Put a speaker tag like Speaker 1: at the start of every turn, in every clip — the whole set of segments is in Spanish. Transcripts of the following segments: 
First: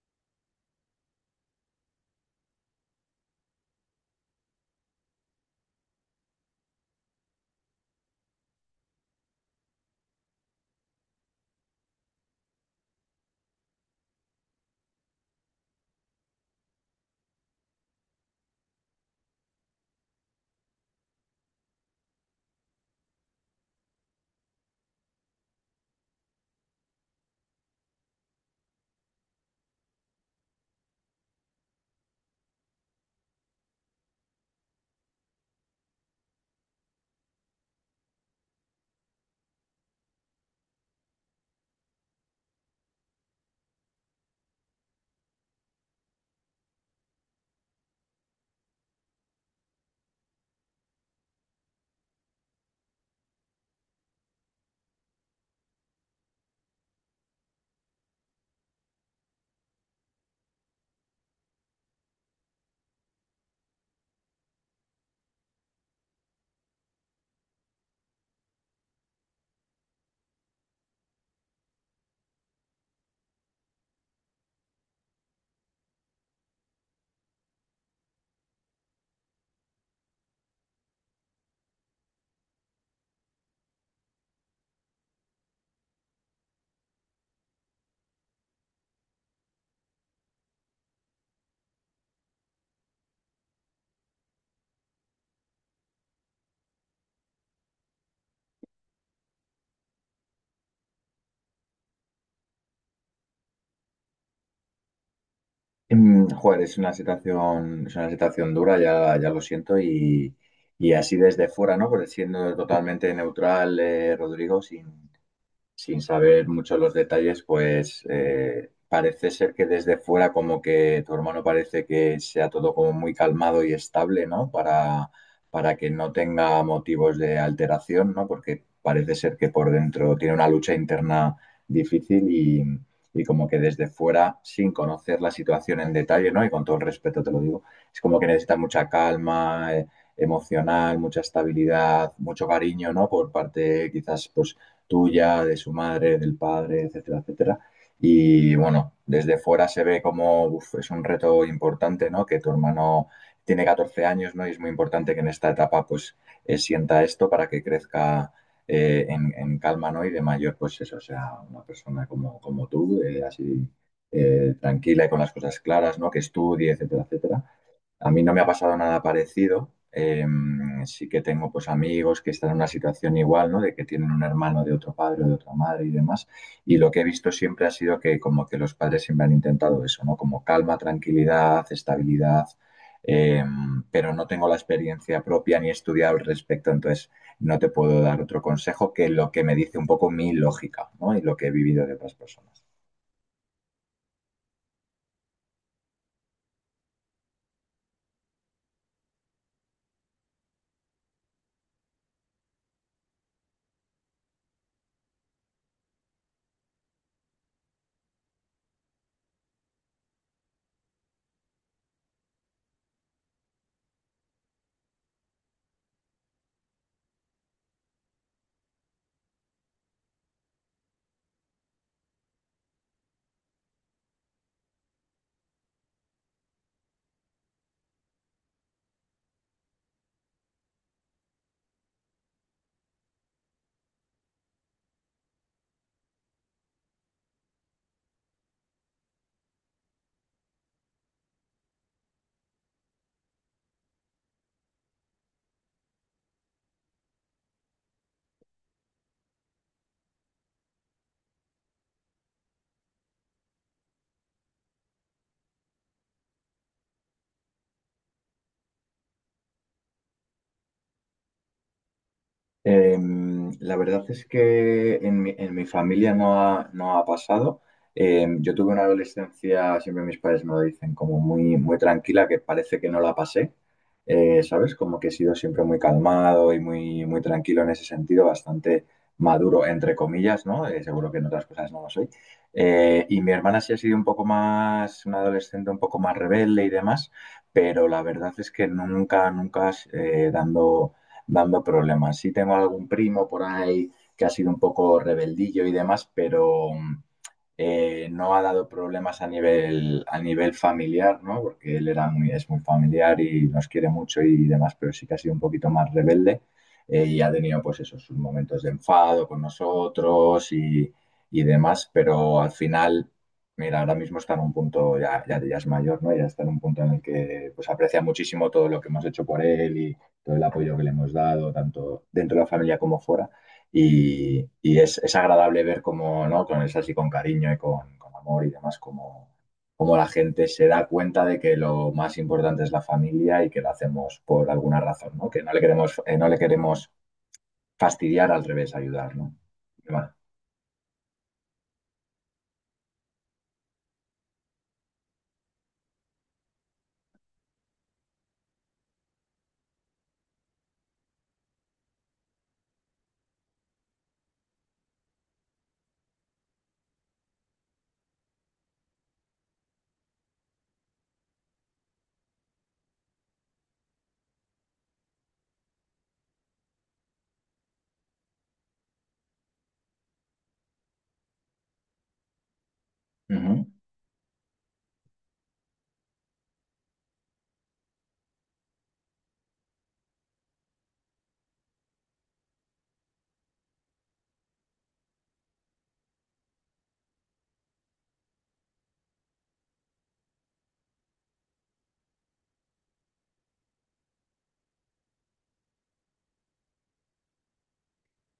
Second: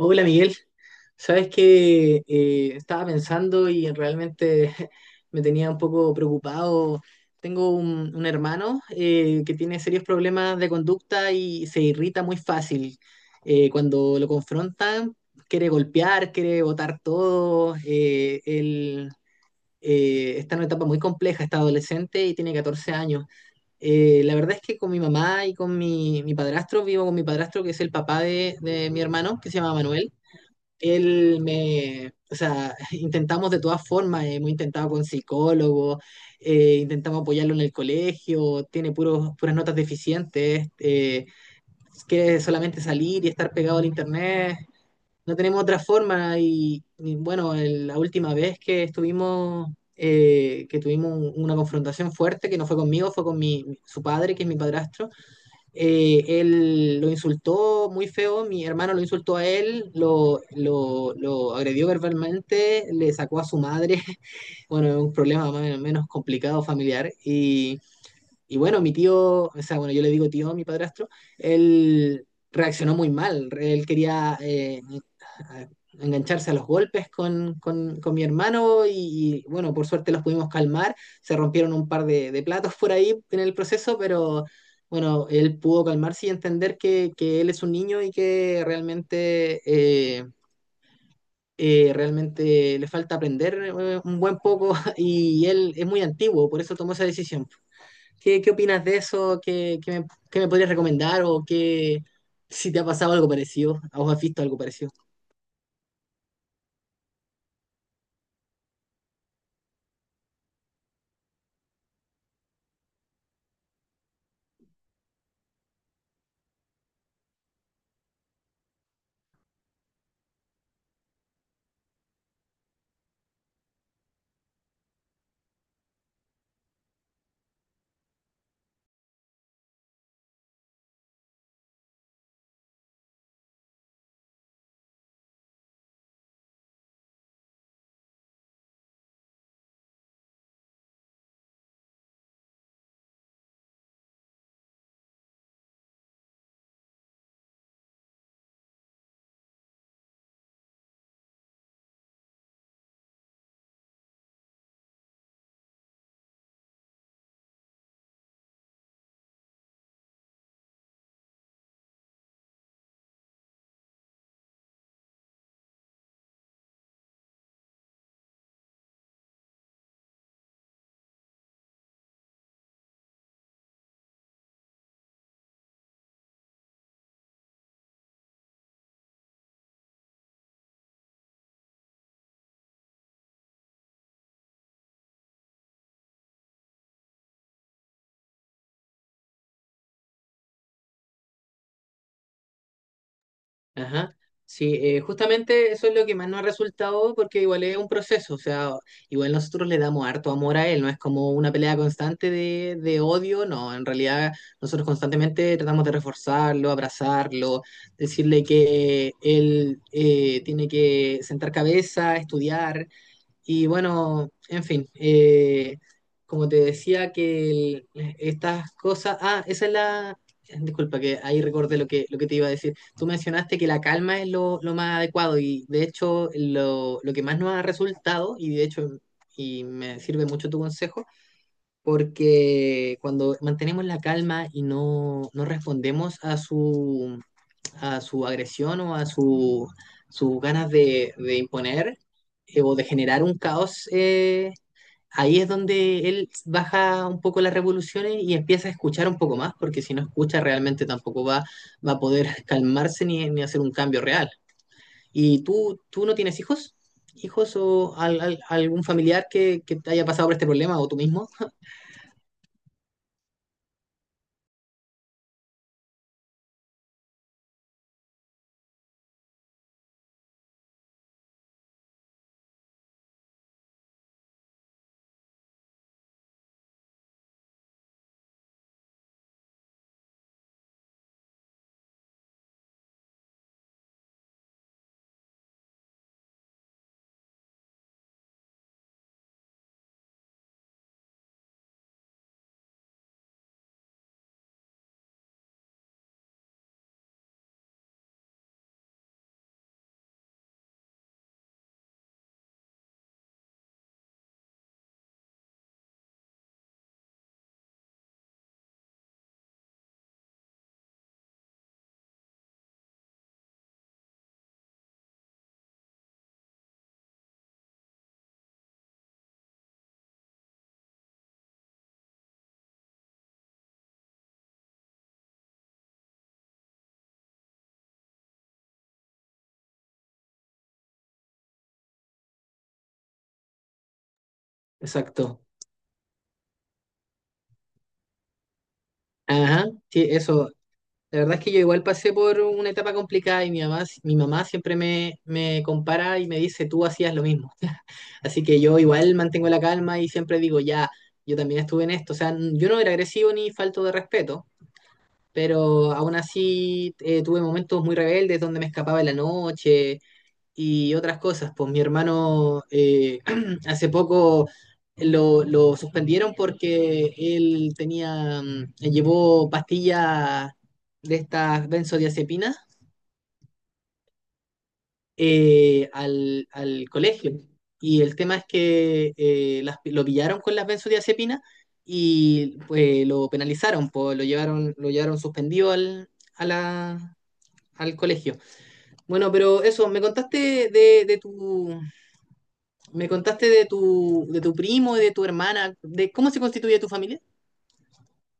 Speaker 1: Hola, Miguel. Sabes que estaba pensando y realmente me tenía un poco preocupado. Tengo un hermano que tiene serios problemas de conducta y se irrita muy fácil. Cuando lo confrontan, quiere golpear, quiere botar todo. Él está en una etapa muy compleja, está adolescente y tiene 14 años. La verdad es que con mi mamá y con mi padrastro, vivo con mi padrastro, que es el papá de mi hermano, que se llama Manuel. Él me, o sea, intentamos de todas formas, hemos intentado con psicólogos, intentamos apoyarlo en el colegio, tiene puras notas deficientes, quiere solamente salir y estar pegado al internet, no tenemos otra forma, y bueno, la última vez que estuvimos... que tuvimos una confrontación fuerte que no fue conmigo, fue con su padre, que es mi padrastro, él lo insultó muy feo, mi hermano lo insultó a él, lo agredió verbalmente, le sacó a su madre. Bueno, un problema más o menos complicado familiar. Y bueno, mi tío, o sea, bueno, yo le digo tío a mi padrastro, él reaccionó muy mal. Él quería a- engancharse a los golpes con mi hermano y bueno, por suerte los pudimos calmar. Se rompieron un par de platos por ahí en el proceso, pero bueno, él pudo calmarse y entender que él es un niño y que realmente... eh, realmente le falta aprender un buen poco. Y él es muy antiguo, por eso tomó esa decisión. Qué opinas de eso? Qué me podrías recomendar? ¿O qué, si te ha pasado algo parecido? ¿A has visto algo parecido?
Speaker 2: Joder, es una situación dura, ya lo siento, y así desde fuera, ¿no? Pues siendo totalmente neutral, Rodrigo, sin saber mucho los detalles, pues parece ser que desde fuera como que tu hermano parece que sea todo como muy calmado y estable, ¿no? Para que no tenga motivos de alteración, ¿no? Porque parece ser que por dentro tiene una lucha interna difícil y como que desde fuera, sin conocer la situación en detalle, ¿no? Y con todo el respeto te lo digo, es como que necesita mucha calma emocional, mucha estabilidad, mucho cariño, ¿no? Por parte quizás pues tuya, de su madre, del padre, etcétera, etcétera. Y bueno, desde fuera se ve como uf, es un reto importante, ¿no? Que tu hermano tiene 14 años, ¿no? Y es muy importante que en esta etapa, pues, sienta esto para que crezca en calma, ¿no? Y de mayor, pues eso, sea una persona como, como tú, así tranquila y con las cosas claras, ¿no? Que estudie, etcétera, etcétera. A mí no me ha pasado nada parecido. Eh, sí que tengo pues amigos que están en una situación igual, ¿no? De que tienen un hermano de otro padre o de otra madre y demás. Y lo que he visto siempre ha sido que como que los padres siempre han intentado eso, ¿no? Como calma, tranquilidad, estabilidad. eh, pero no tengo la experiencia propia ni he estudiado al respecto, entonces no te puedo dar otro consejo que lo que me dice un poco mi lógica, ¿no? Y lo que he vivido de otras personas.
Speaker 1: Ajá. Sí, justamente eso es lo que más nos ha resultado, porque igual es un proceso, o sea, igual nosotros le damos harto amor a él, no es como una pelea constante de odio, no, en realidad nosotros constantemente tratamos de reforzarlo, abrazarlo, decirle que él tiene que sentar cabeza, estudiar. Y bueno, en fin, como te decía que estas cosas, ah, esa es la, disculpa, que ahí recordé lo que te iba a decir. Tú mencionaste que la calma es lo más adecuado, y de hecho lo que más nos ha resultado, y de hecho y me sirve mucho tu consejo, porque cuando mantenemos la calma y no respondemos a su agresión o a su, sus ganas de imponer o de generar un caos, ahí es donde él baja un poco las revoluciones y empieza a escuchar un poco más, porque si no escucha realmente tampoco va, va a poder calmarse ni hacer un cambio real. ¿Y tú no tienes hijos? ¿Hijos o algún familiar que te haya pasado por este problema, o tú mismo?
Speaker 2: La verdad es que en mi familia no ha pasado. Yo tuve una adolescencia, siempre mis padres me lo dicen, como muy tranquila, que parece que no la pasé. ¿Sabes? Como que he sido siempre muy calmado y muy tranquilo en ese sentido, bastante maduro, entre comillas, ¿no? Seguro que en otras cosas no lo soy. Y mi hermana sí ha sido un poco más, una adolescente un poco más rebelde y demás, pero la verdad es que nunca dando problemas. Sí tengo algún primo por ahí que ha sido un poco rebeldillo y demás, pero, no ha dado problemas a nivel familiar, ¿no? Porque él era muy, es muy familiar y nos quiere mucho y demás, pero sí que ha sido un poquito más rebelde y ha tenido pues esos sus momentos de enfado con nosotros y demás, pero al final, mira, ahora mismo está en un punto, ya es mayor, ¿no? Ya está en un punto en el que pues aprecia muchísimo todo lo que hemos hecho por él y todo el apoyo que le hemos dado, tanto dentro de la familia como fuera. Es agradable ver cómo, ¿no? Con eso así, con cariño y con amor y demás, cómo la gente se da cuenta de que lo más importante es la familia y que lo hacemos por alguna razón, ¿no?
Speaker 1: Exacto.
Speaker 2: Que no le queremos, no le queremos fastidiar, al revés, ayudar, ¿no?
Speaker 1: Ajá, sí,
Speaker 2: Vale.
Speaker 1: eso. La verdad es que yo igual pasé por una etapa complicada, y mi mamá siempre me compara y me dice, tú hacías lo mismo. Así que yo igual mantengo la calma y siempre digo, ya, yo también estuve en esto. O sea, yo no era agresivo ni falto de respeto, pero aún así tuve momentos muy rebeldes donde me escapaba en la noche, y otras cosas. Pues mi hermano hace poco lo suspendieron porque él tenía, llevó pastillas de estas benzodiazepinas
Speaker 2: Ujú.
Speaker 1: al colegio. Y el tema es que lo pillaron con las benzodiazepinas, y pues lo penalizaron, pues lo llevaron suspendido a la- al colegio. Bueno, pero eso, me contaste me contaste de de tu primo y de tu hermana, de cómo se constituye tu familia.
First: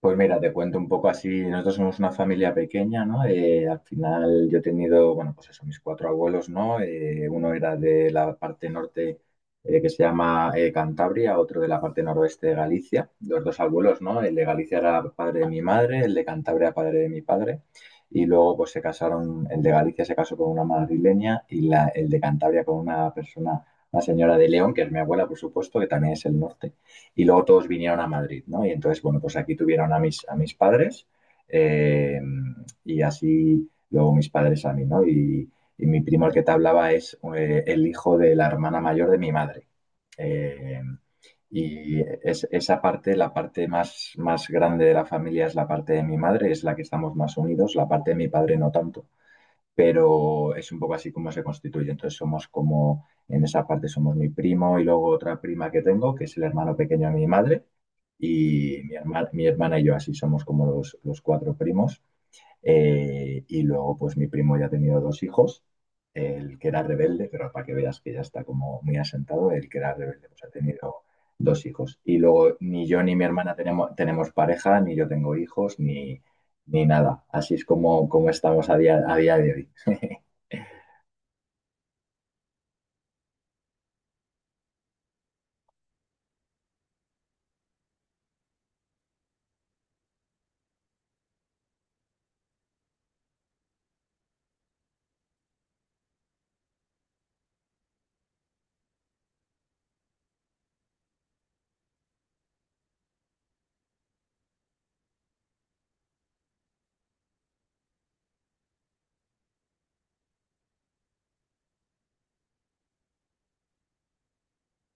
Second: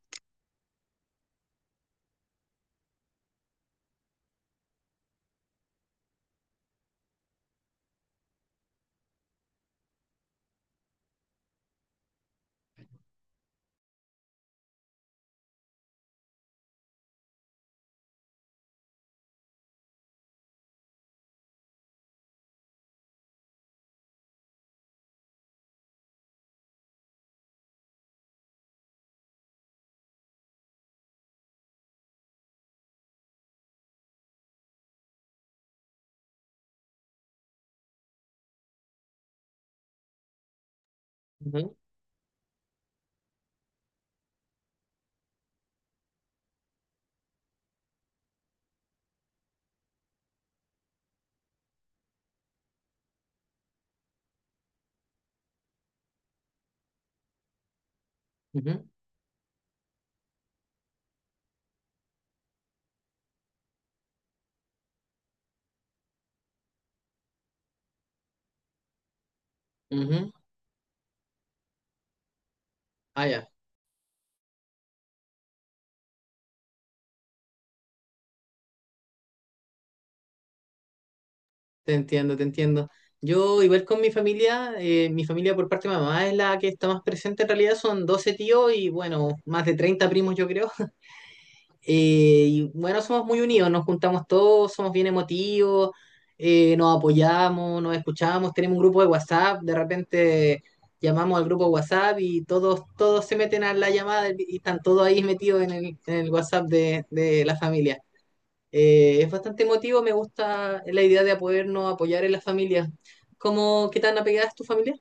Speaker 2: Pues mira, te cuento un poco así, nosotros somos una familia pequeña, ¿no? Al final yo he tenido, bueno, pues eso, mis cuatro abuelos, ¿no? Uno era de la parte norte que se llama Cantabria, otro de la parte noroeste de Galicia, los dos abuelos, ¿no? El de Galicia era padre de mi madre, el de Cantabria padre de mi padre, y luego pues se casaron, el de Galicia se casó con una madrileña y el de Cantabria con una persona, una señora de León, que es mi abuela, por supuesto, que también es el norte y luego todos vinieron a Madrid, ¿no? Y entonces, bueno, pues aquí tuvieron a mis padres eh, y así luego mis padres a mí, ¿no? Y mi primo el que te hablaba es el hijo de la hermana mayor de mi madre. Eh,
Speaker 1: Ujú,
Speaker 2: y es, esa parte, la parte más grande de la familia es la parte de mi madre, es la que estamos más unidos, la parte de mi padre no tanto pero es un poco así como se constituye. Entonces somos como, en esa parte somos mi primo y luego otra prima que tengo, que es el hermano pequeño de mi madre, y
Speaker 1: ujú,
Speaker 2: mi hermana y yo así somos como los cuatro primos. Y luego pues mi primo ya ha tenido dos hijos, el que era rebelde, pero para que veas que ya está como muy asentado, el que era rebelde
Speaker 1: ujú.
Speaker 2: pues ha tenido dos hijos. Y luego ni yo ni mi
Speaker 1: Ah, ya,
Speaker 2: hermana tenemos, tenemos pareja, ni yo tengo hijos, ni nada. Así es como, como estamos a día de hoy.
Speaker 1: te entiendo, te entiendo. Yo, igual con mi familia por parte de mamá es la que está más presente en realidad, son 12 tíos y bueno, más de 30 primos, yo creo. Y bueno, somos muy unidos, nos juntamos todos, somos bien emotivos, nos apoyamos, nos escuchamos, tenemos un grupo de WhatsApp, de repente llamamos al grupo de WhatsApp y todos, todos se meten a la llamada y están todos ahí metidos en en el WhatsApp de la familia. Es bastante emotivo, me gusta la idea de podernos apoyar en la familia. ¿Cómo, qué tan apegada es tu familia?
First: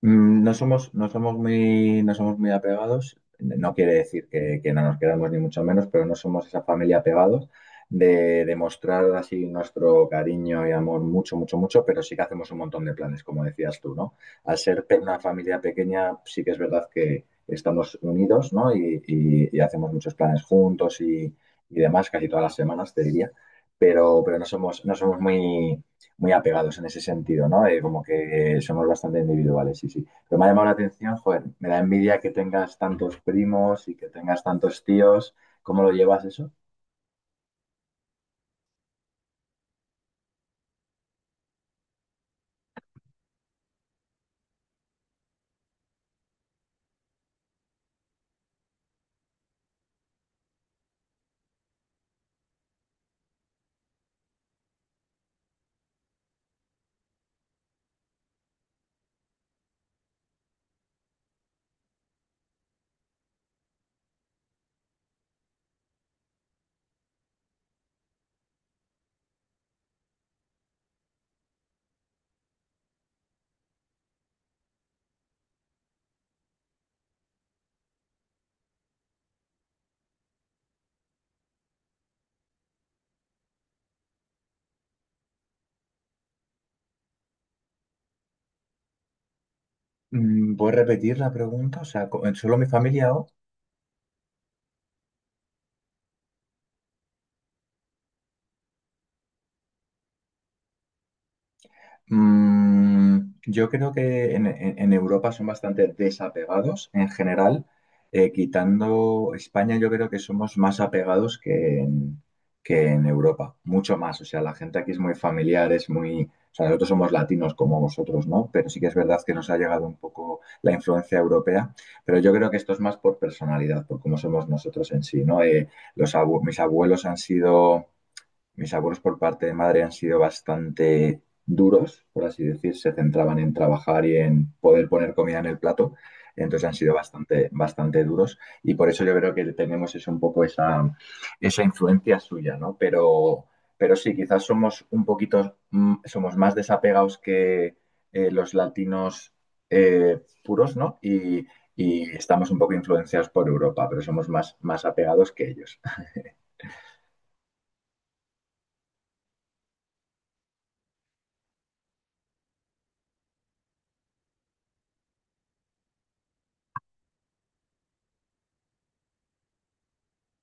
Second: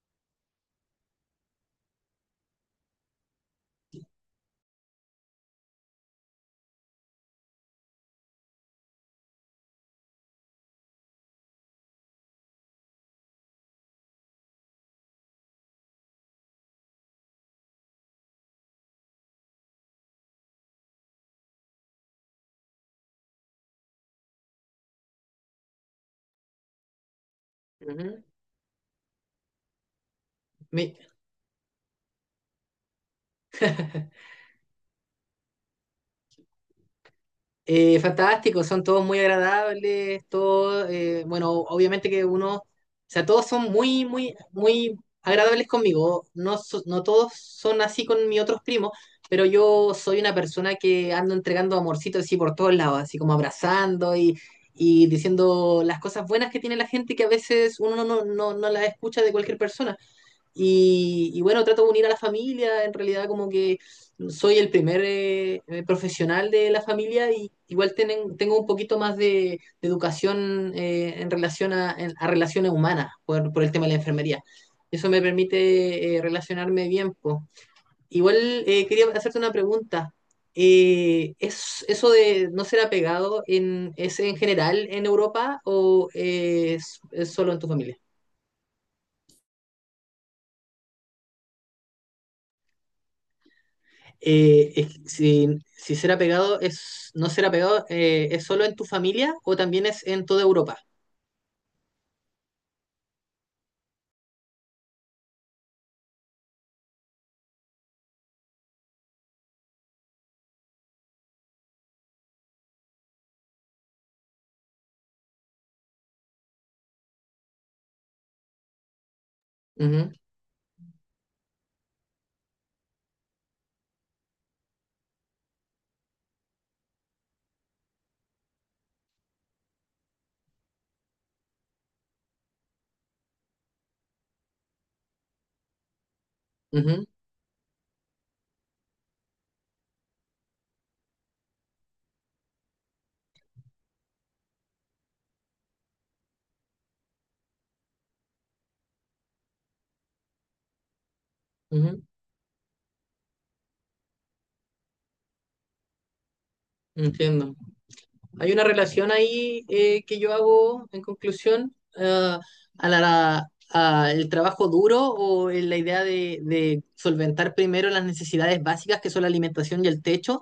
Speaker 2: No somos, no somos muy apegados. No quiere decir que no nos quedamos ni mucho menos, pero no somos esa familia apegados de demostrar así nuestro cariño y amor mucho, pero sí que hacemos un montón de planes, como decías tú, ¿no? Al ser pe- una familia pequeña, sí que es verdad que estamos unidos, ¿no? Y hacemos muchos planes juntos y demás, casi todas las semanas, te diría. Pero no somos, no somos muy muy apegados en ese sentido, ¿no? Como
Speaker 1: Ujú.
Speaker 2: que somos bastante individuales, sí. Pero me ha llamado la
Speaker 1: Mi-
Speaker 2: atención, joder, me da envidia que tengas tantos primos y que tengas tantos tíos. ¿Cómo lo llevas eso?
Speaker 1: Fantástico, son todos muy agradables, todos, bueno, obviamente que uno, o sea, todos son muy, muy, muy agradables conmigo, no, no todos son así con mis otros primos, pero yo soy una persona que ando entregando amorcitos así por todos lados, así como abrazando y diciendo las cosas buenas que tiene la gente, que a veces uno no las escucha de cualquier persona. Y bueno, trato de unir a la familia, en realidad, como que soy el primer profesional de la familia, y igual tienen, tengo un poquito más de educación en relación a, a relaciones humanas por el tema de la enfermería. Eso me permite relacionarme bien, po. Igual quería hacerte una pregunta. ¿Es, eso de no ser apegado en, es en general en Europa, o es solo en tu familia?
Speaker 2: ¿Puedes repetir la pregunta? O sea, co- ¿solo mi familia o...?
Speaker 1: Si, si será pegado, es, no será pegado, ¿es solo en tu familia o también es en toda Europa?
Speaker 2: Yo creo que en Europa son bastante desapegados en general. Quitando España, yo creo que somos más apegados que en Europa, mucho más. O sea, la gente aquí es muy familiar, es muy... O sea, nosotros somos latinos como vosotros, ¿no? Pero sí que es verdad que nos ha llegado un
Speaker 1: Ujú,
Speaker 2: poco la influencia europea, pero yo creo que esto es más por personalidad, por cómo somos nosotros en sí, ¿no? Mis abuelos han sido mis abuelos por parte de madre han sido bastante duros, por así decir, se centraban en trabajar y en poder poner comida en el plato, entonces han sido
Speaker 1: ujú,
Speaker 2: bastante duros y por eso yo creo que tenemos es un poco esa, esa influencia suya, ¿no? Pero sí, quizás somos un poquito, somos más desapegados que los latinos puros, ¿no? Y
Speaker 1: ujú,
Speaker 2: estamos un poco influenciados por Europa, pero somos más, más apegados que ellos.
Speaker 1: entiendo. Hay una relación ahí que yo hago en conclusión, a la, a el trabajo duro, o en la idea de solventar primero las necesidades básicas, que son la alimentación y el techo.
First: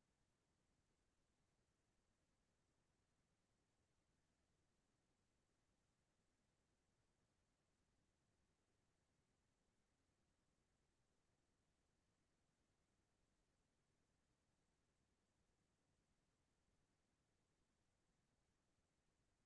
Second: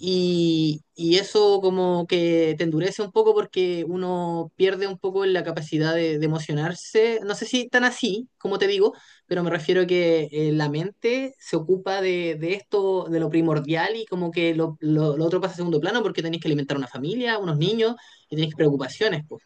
Speaker 1: Y eso como que te endurece un poco, porque uno pierde un poco la capacidad de emocionarse. No sé si tan así, como te digo, pero me refiero a que la mente se ocupa de esto, de lo primordial, y como que lo otro pasa a segundo plano porque tenés que alimentar una familia, unos niños, y tenés preocupaciones, pues.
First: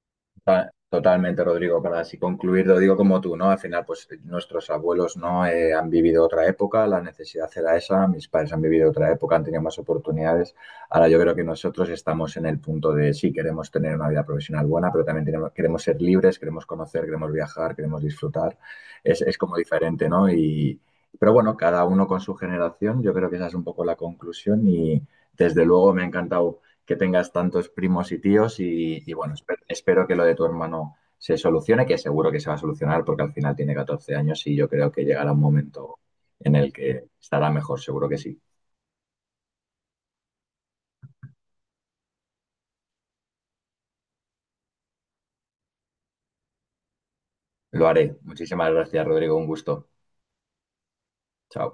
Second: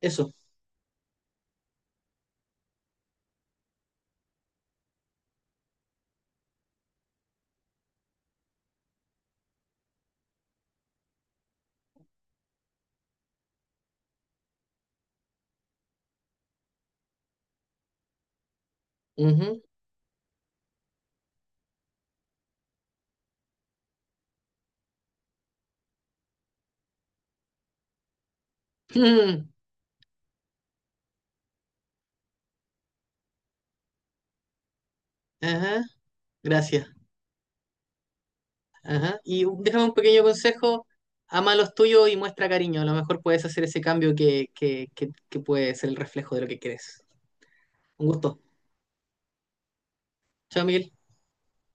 Speaker 1: Eso.
Speaker 2: Totalmente, Rodrigo, para así concluir, lo digo como tú, ¿no? Al final, pues nuestros abuelos no han vivido otra época, la necesidad era esa, mis padres han vivido otra época, han tenido más oportunidades. Ahora yo creo que nosotros estamos en el punto de sí, queremos tener una vida profesional buena, pero también tenemos- queremos ser libres, queremos conocer, queremos viajar, queremos disfrutar. Es como
Speaker 1: Ujú.
Speaker 2: diferente, ¿no? Y, pero bueno, cada uno con su generación, yo creo que esa es un poco la conclusión y desde luego me ha encantado que tengas tantos primos y tíos y bueno, espero que lo de tu hermano se solucione, que seguro que se va a solucionar porque al final tiene 14 años y yo creo que llegará un
Speaker 1: Ajá.
Speaker 2: momento en el
Speaker 1: Gracias.
Speaker 2: que estará mejor, seguro que sí.
Speaker 1: Ajá. Y déjame un pequeño consejo, ama a los tuyos y muestra cariño. A lo mejor puedes hacer ese cambio que puede ser el reflejo de lo que quieres.
Speaker 2: Lo
Speaker 1: Un
Speaker 2: haré.
Speaker 1: gusto.
Speaker 2: Muchísimas gracias, Rodrigo. Un gusto.
Speaker 1: Chao, Miguel.
Speaker 2: Chao.